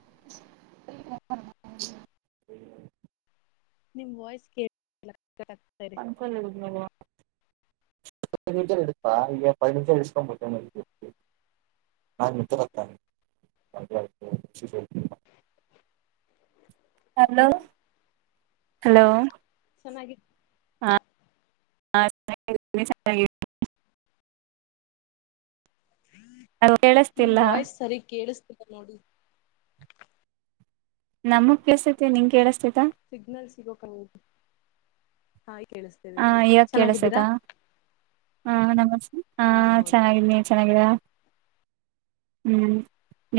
[unintelligible] ನಿಮ್ ವಾಯ್ಸ್ ಕೇಳಿಸುತ್ತಿಲ್ಲ ಒಣಕಲ್ಲವಾ [unintelligible] ನಿಟ ಎತಾ ಈ ಪ ನಿಟ ಎಕೊಂಡತ ನಾನು ಮತನೆ [unintelligible] ಹಲೋ ಹಲೋ ಚೆನ್ನಾಗಿ ಹಾ ಚೆನ್ನಾಗಿದ್ದೀವಿ ನೀವ್ ಚೆನ್ನಾಗಿದ್ದೀರಾ ನಿಮ್ ಕೇಳಿಸ್ತಿಲ್ಲ ವಾಯ್ಸ್ ಸರಿ ಕೇಳಸ ನೋಡಿ ನಮಗ್ ಕೆಲ್ಸತಿ ನಿನ್ ಕೇಳ ಸಿಗ್ನಲ್ ಸಿಗೋಕಾಗದು ಹಾ ಕೇಳಿಸ್ತೇದೆ ಹ ಹೇಳಿ ಚೆನ್ನಾಗಿದ್ದೀರಾ ಹಾ ನಮಸ್ತೆ ಹಾ ಚೆನ್ನಾಗಿದನಿ ನೀವ ಚೆನ್ನಾಗಿದ ಹ್ಮ್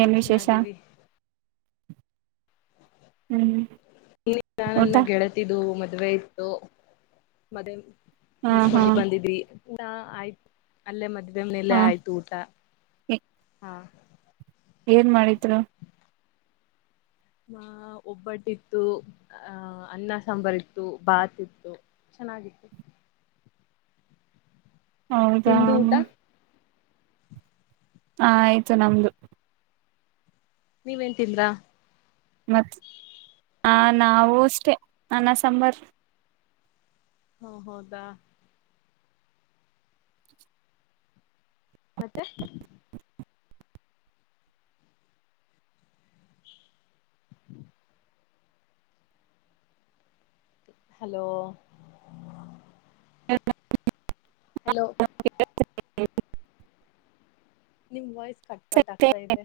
ಹಾ ಏನ್ ವಿಶೇಷ ಚೆನ್ನಾಗೀದಿವಿ ಹ್ಮ್ ಊಟ ನ್ನ ಗೆಳತಿದು ಮತ್ತೆ ಮದುವೆ ಇತ್ತು ಮತ್ತೆ ಹಾ ಹಾ ಮುಗಸಕೊಂಡಿ ಬಂದಿದವಿ ಟಾ ಆಯ್ತು ಅಲ್ಲೇ ಮದ್ವೆ ಮನೆ ಅಲ್ಲೆ ಹಾ ಆಯ್ತು ಊಟ ಹಾ ಏನ್ ಮಾಡಿದರು ಹ ಒಬ್ಬಟ್ಟಿತ್ತು ಆಹ ಅನ್ನ ಸಾಂಬಾರ್ ಇತ್ತು ಭಾತ್ ಇತ್ತು ಚೆನ್ನಾಗಿತ್ತು ಹೌದಾ ನಿಮ್ದು ಊಟ ಹ ಆಯ್ತು ನಮ್ದು ನೀವೇನ್ ತಿಂದ್ರಾ ಮತ್ತ ಹ ನಾವು ಅಷ್ಟೇ ಅನ್ನ ಸಾಂಬಾರ ಹಾ ಹೌದಾ ಮತ್ತೆ ಹಲೋ ಹಲೋ [inaudible] ನಿಮ್ ವಯ್ಸ್ ಕಟ್ ಕಟ್ ಆಗ್ತಾ ಇದೆ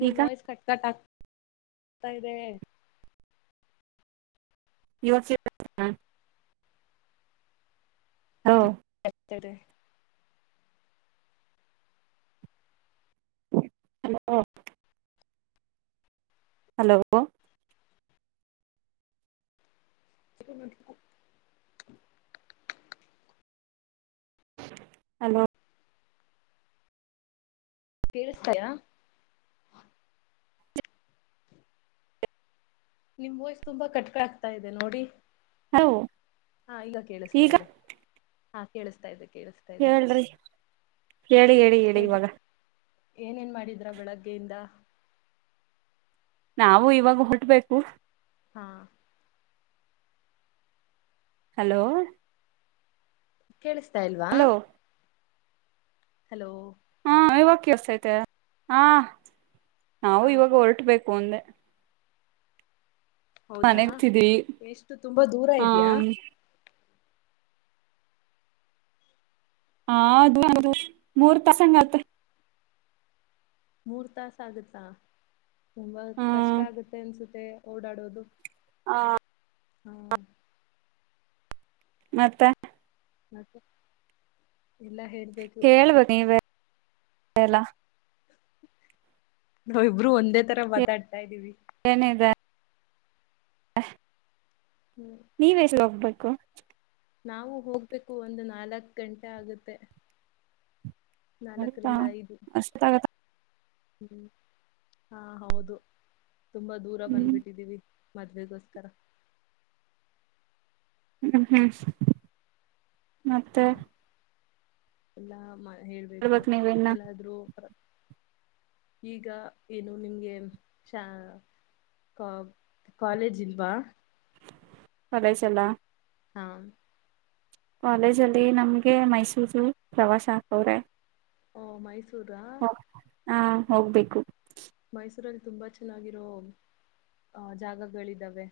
ನಿಮ್ ಈಗ ವಾಯ್ಸ್ ಕಟ್ ಕಟ್ ಆಗ್ತ ಕಾಯರೆ ಯೋ ಈಗ್ಲಿತಾರೆ ಹಲೋ ಹಲೋ ಚ ಹಲೋ ಕೇಳಿಸ್ತಾಯಾ ನಿಮ್ ವಯ್ಸ್ ತುಂಬಾ ಕಟ್ಕೆ ಆಗ್ತಾ ಇದೆ ನೋಡಿ ಹಲೋ ಹಾ ಈಗ ಕೇಳಿಸ್ತಾ ಈಗ ಇದೆ ಹಾ ಕೇಳಿಸತ ಇದ್ದವಿ ಹೇಳ್ರಿ ಹೇಳಿ ಹೇಳಿ ಹೇಳಿ ಹೇಗೆ ಇವಾಗ ಏನೇನ್ ಮಾಡಿದ್ರ ಬೆಳಗ್ಗೆಯಿಂದ ನಾವು ಇವಾಗ ಹೊಟ್ಬೇಕು ಹಾ ಹಲೋ ಕೇಳಿಸ್ತಾ ಇಲ್ವಾ ಹಲೋ ಹಲೋ ಹಾ ಇವಕ್ಯಸೈತೆ ಹಾ ನಾವು ಹಾ ಇವಾಗ ಹೊರಟ ಬು ಪಂದ ಹೌದಾ ಮನೆಗ್ತಿದ್ವಿ ಎಷ್ಟು ತುಂಬಾ ದೂರ ಹ ಇದ್ಯಾಾ ಹದು ಅದು ಮೂರ್ ತಸಂಗತ್ ಮೂರ್ತಾ ಸಾಗಸಾ ತುಂಬಾ ಕಷ್ಟ ಹ್ಮ್ ಆಗುತ್ತೆ ಅನ್ಸುತ್ತೆ ಓಡಾಡೋದು ಹ ಹ್ಮ್ ಮತ್ತ ಮತ್ತೆ ಎಲ್ಲಾ ಹೇಳ್ಬೇಕು ಕಲ ನಾಾವ ಇಬರು ಒಂದೇ ತರ ಮಾತಾಡ್ತಾ ಇದ್ದೀವಿ ಏನದ ಹಾ ಹ್ಮ್ ನೀವ್ ಹೆಸ ಹೋಗ್ಬು ನಾವು ಹೋಗ್ಬೇಕು ಒಂದು ನಾಲ್ಕ್ ಗಂಟೆ ಆಗುತ್ತೆ ಆಯತಾ ನಾಲ್ಕರಿಂದ ಐದು ಅಷ್ಟ ಆಗತ್ತ ಹ್ಮ್ ಹಾ ಹೌದು. ತುಂಬಾ ದೂರ ಹ್ಮ್ ಬಂದ್ಬಿಟ್ಟಿದ್ದೀವಿ. ಮದ್ವೆಗೋಸ್ಕರ ಹ ಹ್ಮ ಮತ್ತೆ ಎಲ್ಲ ಮಾಡ ಹೇಳ್ಬೇಕು ಹೇಳ್ಬೇಕ್ ನೀವ ಇನ್ನ ಎಲ್ಲಾದ್ರೂ ಈಗ ಏನು ನಿಮ್ಗೆ ಶಾ ಕಾ ಕಾಲೇಜ್ ಇಲ್ವಾ. ಕಾಲೇಜೆಲ್ಲಾ ಹಾ ಕಾಲೇಜ ಅಲ್ಲಿ ನಮಗೆ ಮೈಸೂರು ಪ್ರವಾಸ ಹಾಕವ್ರೆ. ಓ ಮೈಸೂ ಉರ್ ಹಾಂ ಹೋಗ್ಬೇಕು. ತುಂಬಾ ಚೆನ್ನಾಗಿರೋ ಅ ಜಾಗಗಳಿದ್ದಾವೆ.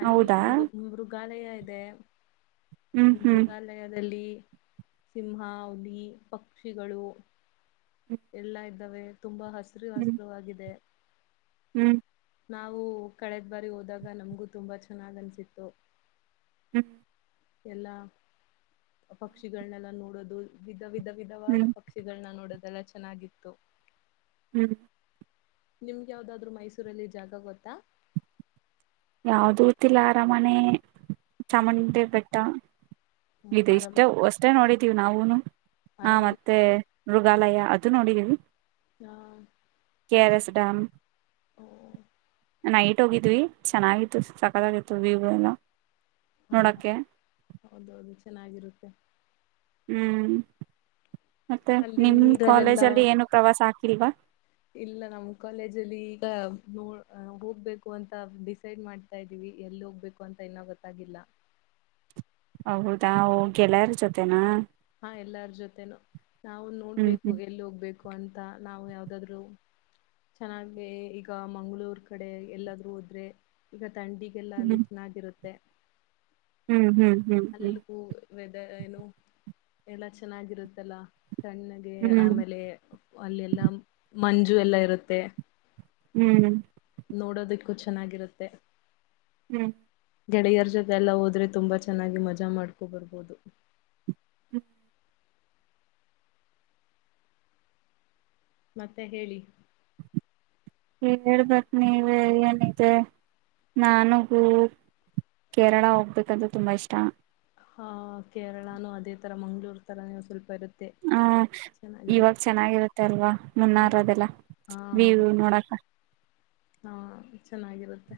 ಅಲ್ಲಿ ಹೌದಾ ಒಂದು ಮೃಗಾಲಯ ಅದೇ ಹ್ಮ್ ಹ್ಮ್ ಮೃಗಾಲಯದಲ್ಲಿ ಸಿಂಹ ಹುಲಿ ಪಕ್ಷಿಗಳು ಎಲ್ಲಾ ಇದ್ದಾವೆ ತುಂಬಾ ಹಸ ಹೆಸ್ರ ಹ್ಮ್ ವಾಸ್ತುವಾಗಿದೆ. ಹ್ಮ್ ನಾವು ಕಳೆದ ಬಾರಿ ಹೋದಾಗ ನಮ್ಗೂ ತುಂಬಾ ಚೆನ್ನಾಗ್ ಅನ್ಸಿತ್ತು. ಹ್ಮ ಎಲ್ಲಾ ಪಕ್ಷಿಗಳನ್ನೆಲ್ಲ ನೋಡೋದು ವಿಧ ವಿಧವಾದ ಹ್ಮ್ ಪಕ್ಷಿಗಳನ್ನ ನೋಡ ಅದೆಲ್ಲ ಚೆನ್ನಾಗಿತ್ತು. ಹ್ಮ್ ನಿಮ್ಗೆ ಯಾವ್ದಾದ್ರು ಮೈಸೂರಲ್ಲಿ ಜಾಗಾ ಗೊತ್ತಾ. ಯಾವ್ದೂತಿಲ್ಲ ಅರಮನೆ ಹ ಚಾಮುಂಡಿ ಬೆಟ್ಟ ಇದು ಅರಮ ಇಷ್ಟ ವಷ್ಟೇ ನೋಡಿದ ನಾವೂನು ಹಾ ಅರಮನೆ ಮತ್ತೆ ಮೃಗಾಲಯ ಅದು ನೋಡಿದೀವಿ. ಹಾ K R S dam. Night ಹೋಗಿದ್ವಿ ಚೆನ್ನಾಗಿತ್ತು ಸಕತ್ತಾಗಿತ್ತು ವ್ಯೂ ಎಲ್ಲಾ. ಹಾ ಹೌದುೌದು ಚೆನ್ನಾಗಿರುತ್ತೆ ಹ್ಮ್ ಮತ್ತೆ ಅಲ್ಲಿ ನಿಮ್ ಕಾಲೇಜ ನೀರಲ್ಲೆಲ್ಲಾ ಅಲ್ಲಿ ಏನು ಪ್ರವಾಸ ಆಾಕ್ತ ಕಿವಾ ಇಲ್ಲ ನಮ್ ಕಾಲೇಜ ಅಲ್ಲಿ ಈಗ ನೋ ಹೋಗ್ಬೇಕು ಅಂತ ಡಿಸೈಡ್ ಮಾಡ್ತಾ ಇದ್ದೀವಿ ಎಲ್ಲಿ ಹೋಗ್ಬೇಕು ಅಂತ ಇನ್ನ ಗೊತ್ತಾಗಿಲ್ಲ ಹೌದಾ ಗೆಳೆಯಾರ ಜೊತೆೇನಾ ಹಾ ಎಲ್ಲಾರ ಜೊತೆೇನು ನಾವು ಹ್ಮ್ ನೋಡ್ಬೇಕು ಹ್ಮ್ ಎಲ್ಲಿ ಹೋಗ್ಬೇಕು ಅಂತ ನಾವು ಯಾವದಾದ್ರು ಚೆನ್ನಾಗಿ ಈಗ ಮಂ್ಗಳೂರು ಕಡೆ ಎಲ್ಲಾದ್ರೂ ಹೋದ್ರೆ ಈಗ ತಂಡಿಗೆಲ್ಲ ಅ ಲ ಚನ್ನಾಗಿರುತ್ತೆ ತ್ತ ಹ್ಮ್ ಹ್ಮ್ ಹ್ಮ್ ಹ್ಮ್ ಹ್ಮ್ ಹಲ್ಲು ಪೂ ವದ ಏನು ಎಲ್ಲಾ ಚೆನ್ನಾಗಿರುತ್ತಲ್ಲ ಸಣ್ಣಗೆ ಹ್ಮ್ ಆಮೇಲೆ ಅಲ್ಲೆಲ್ಲ ಮಂಜು ಎಲ್ಲಾ ಇರುತ್ತೆ ಹ್ಮ್ ನೋಡೋದಿಕ್ಕೂ ಚೆನ್ನಾಗಿರುತ್ತೆ ಹ್ಮ್ ಗೆಡೆಯರ ಜೊತೆ ಎಲ್ಲ ಹೋದ್ರೆ ತುಂಬಾ ಚೆನ್ನಾಗಿ ಮಜಾ ಮಾಡ್ಕೊ ಬರ್ಬೋುದು ಹ್ಮ ಮತ್ತೆ ಹೇಳಿ ಹೇಳ್ಬೇಕ ನೀವ ಏನಿದೆ ನಾನಗೂ ಕೇರಳ ಹೋಗ್ಬೇಕಂದ್ರೆ ತುಂಬಾ ಇಷ್ಟ ಹ ಕೇರಳಾನು ಅದೇ ತರ ಮಂಗ್ಳೂರ್ ತರ ನೀವು ಸ್ವಲ್ಪ ಇರುೆ ಹ ಇವಾಗ ಚೆನ್ನಾಗಿರುತ್ತೆ ಅಲ್ವಾ ಹಾ ಮುನ್ನಾರೋದೆಲ್ಲ ಹಾ ವ್ಯವ ಹೌದು ನೋಡಕ ಹಾ ಚೆನ್ನಾಗಿರುತ್ತೆ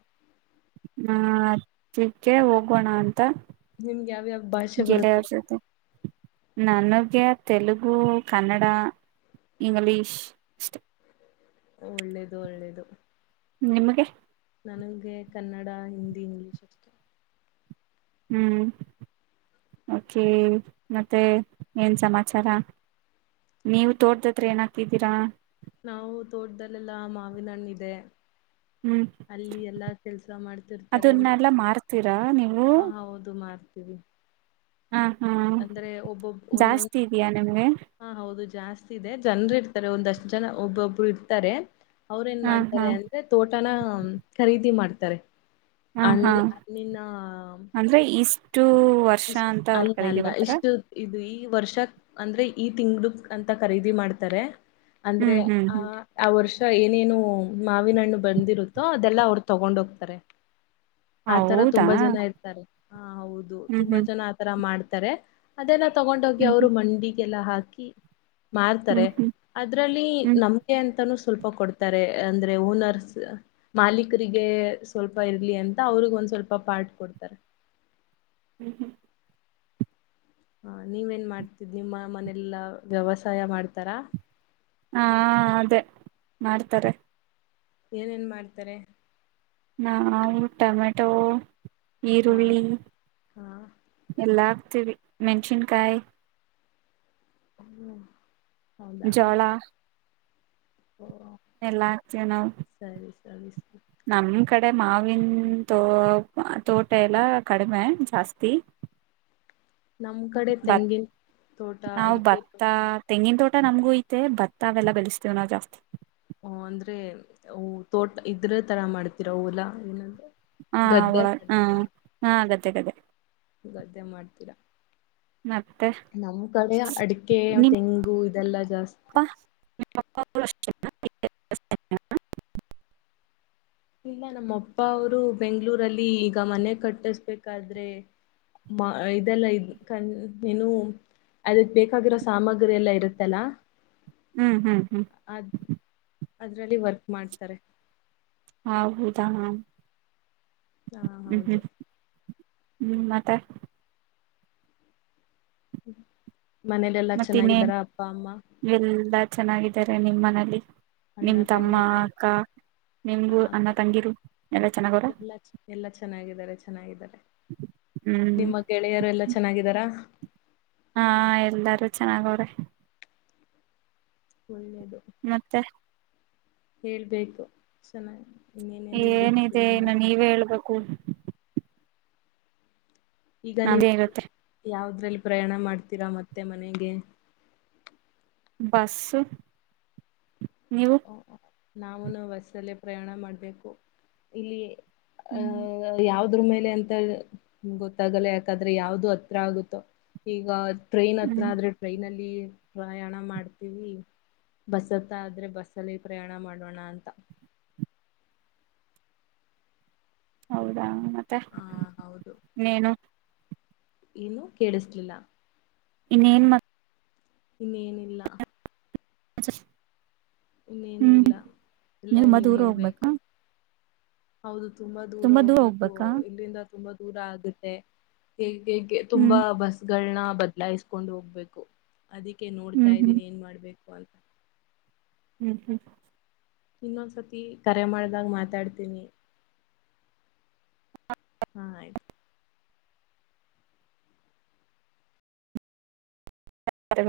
ಹ ಹದಕ್ಕೆ ಹೋಗೋಣ ಅಂತ ನಿಮ್ಗೆ ಯಾವ್ಯಾವ ಭಾಷೆ ಗೇಲ್ಲ ಬರುತ್ತೆ ವರ್ಷ ನ ನ ಗೆ ತೆಲುಗು ಕನ್ನಡ ಇಂಗ್ಲೀಷ್ ಅಷ್ಟೇ ಒಳ್ಳೇದು ಒಳ್ಳೇದು ನಿಮಗೆ ನನಗೆ ಕನ್ನಡ ಹಿಂದಿ ಇಂಗ್ಲೀಷ್ ಅಷ್ಟೇ ಹ್ಮ್ ಓಕೆ ಮತ್ತೆ ಏನ್ ಸಮಾಚಾರ ನೀವು ತೋರ್ದತ್ರ ಏನಾಗ್ತಿದ್ದೀರಾ ನಾವು ತೋಟದಲ್ಲೆಲ್ಲಾ ಮಾವಿನಣ್ಣಿದೆ ಹ್ಮ್ ಅಲ್ಲಿ ಎಲ್ಲ ಕೆಲ್ಸ ಮಾಡ್ತಿರ್ತಾರೆ ಅದನ್ನೆಲ್ಲಾ ಮಾರ್ತೀರಾ ನೀವು ಆ ಹೌದು ಮಾರ್ ಹ್ ಹ ಹಾ ಅಂದ್ರೆ ಒಬ್ಬೊಬ್ಬ ಒಂದೊ ಜಾಸ್ತಿ ಇದಯಾ ನಿಮ್ಗೆ ಹಾ ಹೌದು ಜಾಸ್ತಿ ಇದೆ ಜನ್ರು ಇರ್ತಾರೆ ಒಂದಷ್ಟ ಜನ ಒಬ್ಬೊಬ್ರು ಇರ್ತಾರೆ ಅವ್ರ ಏನ್ ಹ ಹಾ ಮಾಡ್ತಾರೆ ಅಂದ್ರೆ ತೋಟನ ಖರೀದಿ ಮಾಡ್ತಾರೆ ಹ ಅನ್ ಹಾ ಅನ್ನಿ ನಾ ಷ್ಟು ವರ್ಷ ಅಂತ ಅವರು ಕರೀಗೆ ಬರ್ತಾರ ಇಷ್ಟು ಇದು ಈ ವರ್ಷ ಅಂದ್ರೆ ಈ ತಿಂಗಳಕ್ ಅಂತ ಖರೀದಿ ಮಾಡ್ತಾರೆ ಅಂದ್ರೆ ಹ್ಮ್ ಹ್ಮ್ ಆ ಹ್ಮ್ ಆ ವರ್ಷ ಏನೇನು ಮಾವಿನ ಹಣ್ಣು ಬಂದಿರುತ್ತೋ ಅದೆಲ್ಲಾ ಅವ್ರು ತಗೊಂಡ ಹೋಗ್ತಾರೆ ಆತರ ಹೌದಾ ತುಂಬಾ ಜನ ಇರ್ತಾರೆ ಹ ಹೌದು ಹ್ಮ್ ತುಂಬಾ ಹ್ಮ್ ಜನ ಆತರ ಮಾಡ್ ತರೆ ಅದೆಲ್ಲ ತೊಗೊಂಡ್ ಹೋಗಿ ಹ್ಮ್ ಅವ್ರ ಮಂಡಿ ಎಲ್ಲ ಹಾಕಿ ಮಾರ್ತಾರೆ ಹ್ಮ್ ಹ್ಮ್ ಅದ್ರಲ್ಲಿ ಹ್ಮ್ ನಮ್ಗೆ ಅಂತನ ಸ್ವಲ್ಪ ಕೊಡ್ತಾರೆ ಅಂದ್ರೆ ಓನರ್ಸ್ ಮಾಲೀಕರಿಗೆ ಸ್ವಲ್ಪ ಇರ್ಲಿ ಅಂತ ಅವ್ರಗ ಒಂದ್ ಸ್ವಲ್ಪ ಪಾರ್ಟ್ ಕೊಡ್ತಾರೆ ಹ್ಮ್ ಹ್ಮ ಹ ನೀವೇನ್ ಮಾಡ್ತಿದಿ ನಿಮ್ಮ ಮನೆೆಯಲ್ಲಾ ವ್ಯವಸಾಯ ಮಾಡ್ತಾರಾ ಹಾ ಅದೇ ಮಾಡ್ತಾರೆ ಏನೇನ್ ಮಾಡ್ತಾರೆ ನಾವು ಟೊಮೆಟೊ ಹಾ ಈರುವರುವಿ ಹಾ ಎಲ್ಲಾ ಮೆನ್ಷನ್ ಕಾಯ ಹ್ಮ್ [inaudible] ಜಳ ಓ ಎಲ್ಲ ಹಾಕ್ತೇವಿ ನಾವು ಚ [inaudible] ಅೆ ಮಾವಿನ ತೋ ತೋಟ ಎಲ್ಲ ಕಡಿಮೆ ಜಾಸ್ತಿ ನಮ್ ಕಡೆ ಬತ್ ತೆಂಗಿನ ತೋಟ ನಾವು ಅಡಿಕೆ ಇತ್ತು ಭತ್ತ ತೆಂಗಿನ ತೋಟ ನಮಗೂ ಐತೆ ಬತ್ತಾವೆಲ್ಲಾ ಬೆಳಸ್ತೇವ ನಾವು ಜಾಸ್ತಿ ಓ ಅಂದ್ರೆ ತೋಟ ಇದ್ರೆ ತರ ಮಾಡ್ತಿೀರಲ್ಲಾ ಏನಂದ ಹ ಅವಳ ಹ ಆಗತ್ತೆ [inaudible] ಗದ್ದೆ ಮಾಡ್ತೀರಾ ಮತ್ತೆ ನಮ್ ಕಡೆ ಅಡಿಕೆ ನಿಮ್ ತೆಂಗು ಇದೆಲ್ಲಾ ಜಾಸ್ತಿ ಅಪ್ಪ [inaudible] ಇಲ್ಲ ನಮ್ಮ ಅಪ್ಪ ಅವರು ಬೆಂಗಗಳೂರಲ್ಲಿ ಈಗ ಮನೆ ಕಟ್ಟಿಸಬೇಕಾದ್ರೆ ಮ ಇದೆಲ್ಲ ಇದ ಏನು ಅದಕ್ ಬೇಕಾಗಿರೋ ಸಾಮಗ್ರಿ ಎಲ್ಲ ಇರುತ್ತಲ್ಲಾ ಹ್ಮ್ ಹ್ಮ್ ಹ್ಮ್ ಅದರಲ್ಲಿ ವರ್ಕ್ ಮಾಡ್ತಾರೆ ಹಾ ಹೌದಾ ಹಾ ಹಾ ಹೌದು ಹ್ಮ್ ಮತ್ತೆ ಹ್ಮ ಮನೇಲೆಲ್ಲಾ ಮತ್ತ ಇನ್ನೇನ್ ಚೆನ್ನಾಗಿದ್ದಾರಾ ಅಪ್ಪ ಅಮ್ಮ ಎಲ್ಲಾ ಚೆನ್ನಾಗಿದ್ದಾರೆ ನಿಮ್ಮ ಮನಲಿ ನಿಮ್ ಅಣ್ಣ ತಮ್ಮ ತಂಗಿ ಅಕ್ಕ ನಿಮ್ಗೂ ಅನ್ನ ಅಕ್ಕ ತಂಗಿರು ಎಲ್ಲ ಚೆನ್ನಾಗವರ ಚೆನ್ನಿದ್ದಾರೆ ನಿಮ್ಮ ಗೆಳೆಯರು ಎಲ್ಲಾ ಚೆನ್ನಾಗಿದ್ದಾರಾ ಹಾ ಎಲ್ಲಾರು ಚೆನ್ನಾಗ್ರಿ ಒಳ್ಳದು ಮತ್ತೆ ಹೇಳ್ಬೇಕು ಚೆನ್ನಾಗಿ ಇನ್ನೇನೇನ್ ನಡೀತಿದೆ ಏನಿದೆ ನಿಮ್ಮ ಇನ್ನು ನೀವೇ ಹೇಳ್ಬೋು ಕ್ಕು ಈಗ ನೀವು ನಮ್ದೇ ಇರುತ್ತೆ ಯಾವ್ದ ಲ್ಲಿ ಪ್ರಯಾಣ ಮಾಡ್ತೀರಾ ಮತ್ತೆ ಮನೆಗೆ ಬಸ್ ನೀವು ನಾವುನು ಬಸ್ಲ್ಲಿ ಪ್ರಯಾಣ ಮಾಡ್ಬೇಕು ಇಲ್ಲಿಯೇ ಹ್ಮ್ ಅ ಯಾವ್ದ ಅದ್ರ ಮೇಲೆ ಅಂತ ಗೊತ್ತಾಗಲ್ಲ ಯಾಕಾದ್ರೆ ಯಾವ್ದು ಹತ್ರ ಆಗುತ್ತೋ ಈಗ ಟ್ರೈನ್ ಹತ್ರ ಹ್ಮ್ ಆದ್ರೆಟ್ರೈ ಅಲ್ಲಿ ಪ್ರಯಾಣ ಮಾಡ್ತೀವಿ ಬಸ್ತ್ತ ಆದ್ರೆ ಬಸ್ ಸಲಿ ಪ್ರಯಾಣ ಮಾಡೋಣ ಅಂತ ಹೌದಾ ಮತ್ತೆ ಹ ನೀೇನು ಇನು ಕೇಳಿಸ್ಲಿಲ್ಲ ಇನ್ನೇನು ಮ ಇನ್ನೇಏನ ಇಿಲ್ಲ ಹ ಸರ್ ಇನ್ನೇನು ಇಲ್ಲ ಎಲ್ಲ ತುಂಬಾ ನೀವ್ ದೂರ ಹೋಗ್ಬೇಕಾ ಹೇಳ್ಬೇಕು ಹೌದು ತುಂಬಾ ದೂರ ಹೋಗ್ಬೇಕು ಇಲ್ಲಿಂದ ತುಂಬಾ ದೂರ ಆಗುತ್ತೆ ಹೇ ಹೇಗೆ ಹ್ಮ್ ತುಂಬಾ ಬಸ್ ಗಳನ ಬದ್ಲಾಯಿಸಕೊಂಡು ಹೋಗ್ಬೇಕು ಅದಕ್ಕೆ ನೋಡ್ತಾ ಹ್ಮ್ ಹ್ಮ್ ಇದೀನಿ ಏನ್ ಮಾಡ್ಬೇಕು. [unintelligible] ಹ್ಮ್ ಹ್ಮ್. ಇನ್ನೊಂದ್ಸತಿ ಕರೆ ಮಾಡ್ದಾಗ ಮಾತಾಡ್ತೀನಿ ಹಾ ಆಯ್ತು. ಹ್ಮ್